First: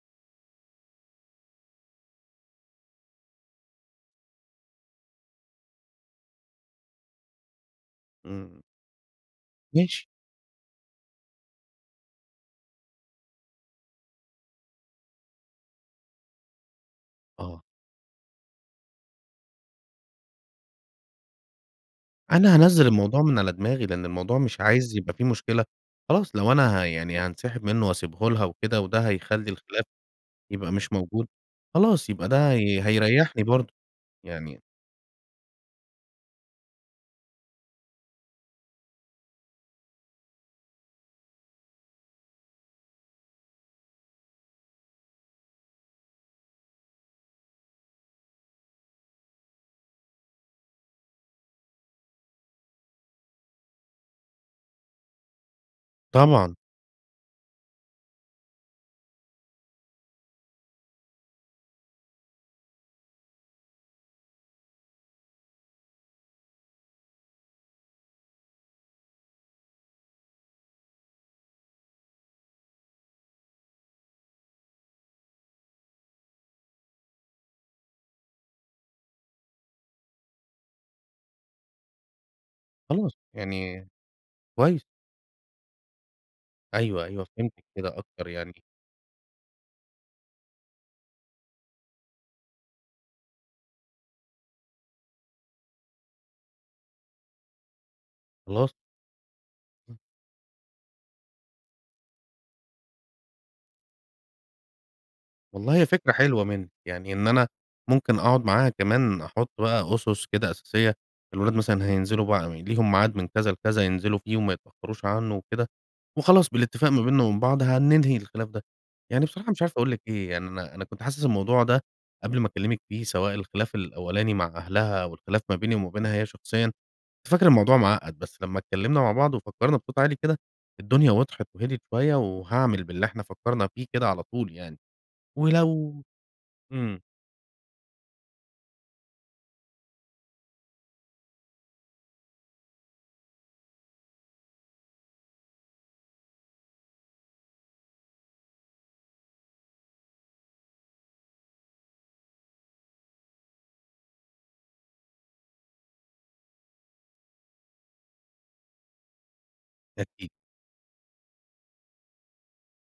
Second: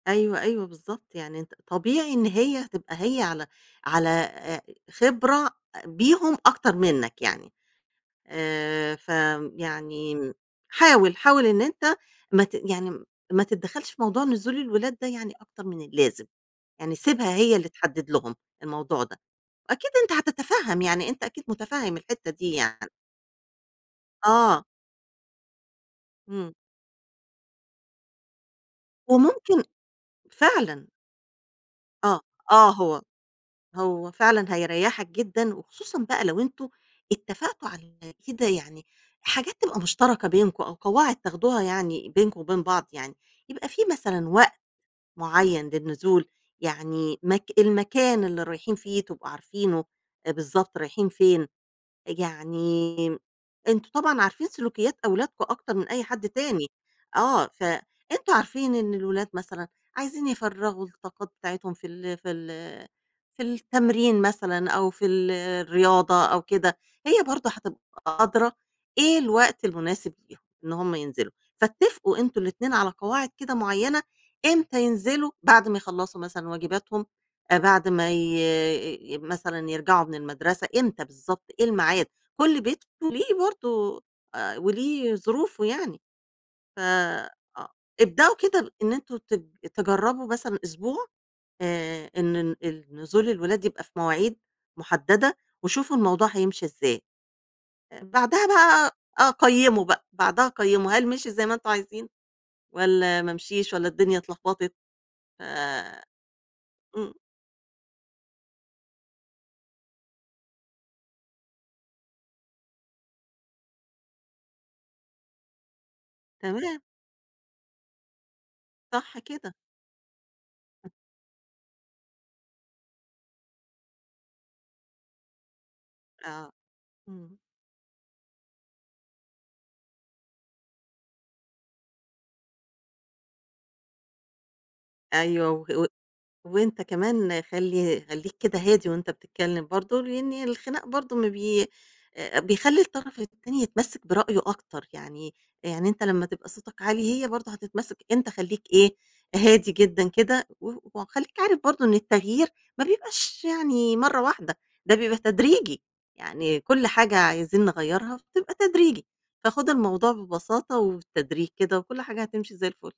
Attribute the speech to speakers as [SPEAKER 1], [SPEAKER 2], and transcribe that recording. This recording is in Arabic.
[SPEAKER 1] أيوه، أيوه بالضبط، يعني أنت طبيعي إن هي تبقى هي على على آآ خبرة بيهم أكتر منك يعني.
[SPEAKER 2] إمم.
[SPEAKER 1] آآ ف آمم
[SPEAKER 2] ماشي.
[SPEAKER 1] يعني حاول، حاول إن أنت ما ت يعني ما تتدخّلش في موضوع نزول الولاد ده يعني أكتر من اللازم، يعني سيبها هي
[SPEAKER 2] آه.
[SPEAKER 1] اللي تحدد لهم الموضوع ده، أكيد أنت هتتفهّم يعني أنت أكيد متفهّم الحتّه دي
[SPEAKER 2] أنا هانزِّل
[SPEAKER 1] يعني.
[SPEAKER 2] الموضوع من على دماغي، لإن الموضوع مش
[SPEAKER 1] آه.
[SPEAKER 2] عايز يبقى في مشكلة، خلاص لو
[SPEAKER 1] إمم.
[SPEAKER 2] أنا ه يعني هانسحب منه واسيبه لها وكده، وده هيخلّي
[SPEAKER 1] وممكن
[SPEAKER 2] الخلاف يبقى
[SPEAKER 1] فعلًا.
[SPEAKER 2] مش موجود، خلاص
[SPEAKER 1] آه،
[SPEAKER 2] يبقى ده
[SPEAKER 1] آه،
[SPEAKER 2] هي
[SPEAKER 1] هو
[SPEAKER 2] هيريّحني برضه،
[SPEAKER 1] هو فعلًا
[SPEAKER 2] يعني
[SPEAKER 1] هيريّحك جدًا، وخصوصًا بقى لو أنتم اتفقتم على كده يعني حاجات تبقى مشتركة بينكم أو قواعد تاخدوها يعني بينكم وبين بعض يعني. يبقى في مثلًا وقت معيّن للنزول، يعني مك المكان اللي رايحين فيه تبقوا عارفينه، بالضبط رايحين فين، يعني أنتم طبعًا عارفين سلوكيات أولادكم أكتر من أي حد
[SPEAKER 2] طبعًا.
[SPEAKER 1] تاني، آه فأنتم عارفين إن الولاد مثلًا عايزين يفرّغوا الطاقات بتاعتهم في ال في ال في التمرين مثلًا أو في ال الرياضة أو كده، هي برضه هتبقى أدرى إيه الوقت المناسب ليهم إن هُم ينزلوا، فاتفقوا أنتم الإتنين على قواعد كده معيّنة، إمتى ينزلوا بعد ما يخلّصوا مثلًا واجباتهم، بعد ما ي مثلًا يرجعوا من المدرسة إمتى بالضبط، إيه الميعاد؟ كلّ بيت
[SPEAKER 2] خلاص،
[SPEAKER 1] وليه
[SPEAKER 2] يعني
[SPEAKER 1] برضه آآ
[SPEAKER 2] كويس.
[SPEAKER 1] وليه ظروفه يعني، ف
[SPEAKER 2] أيوه، أيوه،
[SPEAKER 1] آه،
[SPEAKER 2] فهمتِك كده أكتر،
[SPEAKER 1] ابدأوا
[SPEAKER 2] يعني
[SPEAKER 1] كده إن أنتم ت تجرّبوا مثلًا أسبوع آآ إن ن ال نزول الولاد يبقى في مواعيد محددة، وشوفوا الموضوع هيمشي إزاي، بعدها
[SPEAKER 2] خلاص.
[SPEAKER 1] بقى آه قيّموا
[SPEAKER 2] إمم.
[SPEAKER 1] بقى، بعدها قيّموا هل مشي زي ما أنتم عايزين، والّا ما مشيش، والّا الدنيا اتلخبطِت؟
[SPEAKER 2] والله هي
[SPEAKER 1] آآ
[SPEAKER 2] فكرة حلوة منِك،
[SPEAKER 1] إمم.
[SPEAKER 2] يعني إن أنا ممكن أقعد معاها كمان أحط بقى أُسس كده اساسية، الولاد مثلًا هينزلوا بقى ليهم ميعاد من كذا لكذا ينزلوا فيه وما يتأخروش عنه وكده، وخلاص
[SPEAKER 1] تمام.
[SPEAKER 2] بالإتفاق ما بيننا وبين بعض هننهي الخلاف ده.
[SPEAKER 1] صح
[SPEAKER 2] يعني بصراحة
[SPEAKER 1] كده.
[SPEAKER 2] مش عارف أقُول لِك إيه يعني أنا أنا
[SPEAKER 1] [unintelligible]
[SPEAKER 2] كنت حاسس الموضوع ده، قبل ما أكلمِك فيه سواء الخلاف الأولاني مع أهلها والخلاف ما بيني وما بينها هي
[SPEAKER 1] آه،
[SPEAKER 2] شخصيًا، كنت
[SPEAKER 1] إمم.
[SPEAKER 2] فاكر الموضوع معقّد بس لمّا اتكلّمنا مع بعض وفكّرنا بصوت عالي كده، الدنيا وضحت وهديِت شوية، وهاعمِل باللي إحنا فكّرنا فيه كده على طول يعني،
[SPEAKER 1] أيوه، وه و
[SPEAKER 2] ولو
[SPEAKER 1] وأنت
[SPEAKER 2] إمم.
[SPEAKER 1] كمان خلّي خلّيك كده هادي وأنت بتتكلّم برضه، لإن الخِناق برضه ما بي آآ بيخلّي الطرف التاني يتمسّك برأيه أكتر، يعني يعني أنت لمّا تبقى صوتك عالي هي برضه هتتمسّك، أنت خلّيك إيه، هادي جدًا كده و وخلّيك عارف برضه إن التغيير ما بيبقاش يعني مَرّة واحدة، ده بيبقى تدريجي، يعني كلّ حاجة عايزين نغيّرها بتبقى تدريجي. فخُد الموضوع
[SPEAKER 2] أكيد.
[SPEAKER 1] ببساطة وبالتدريج كده، وكلّ حاجة هتمشي زي الفُل.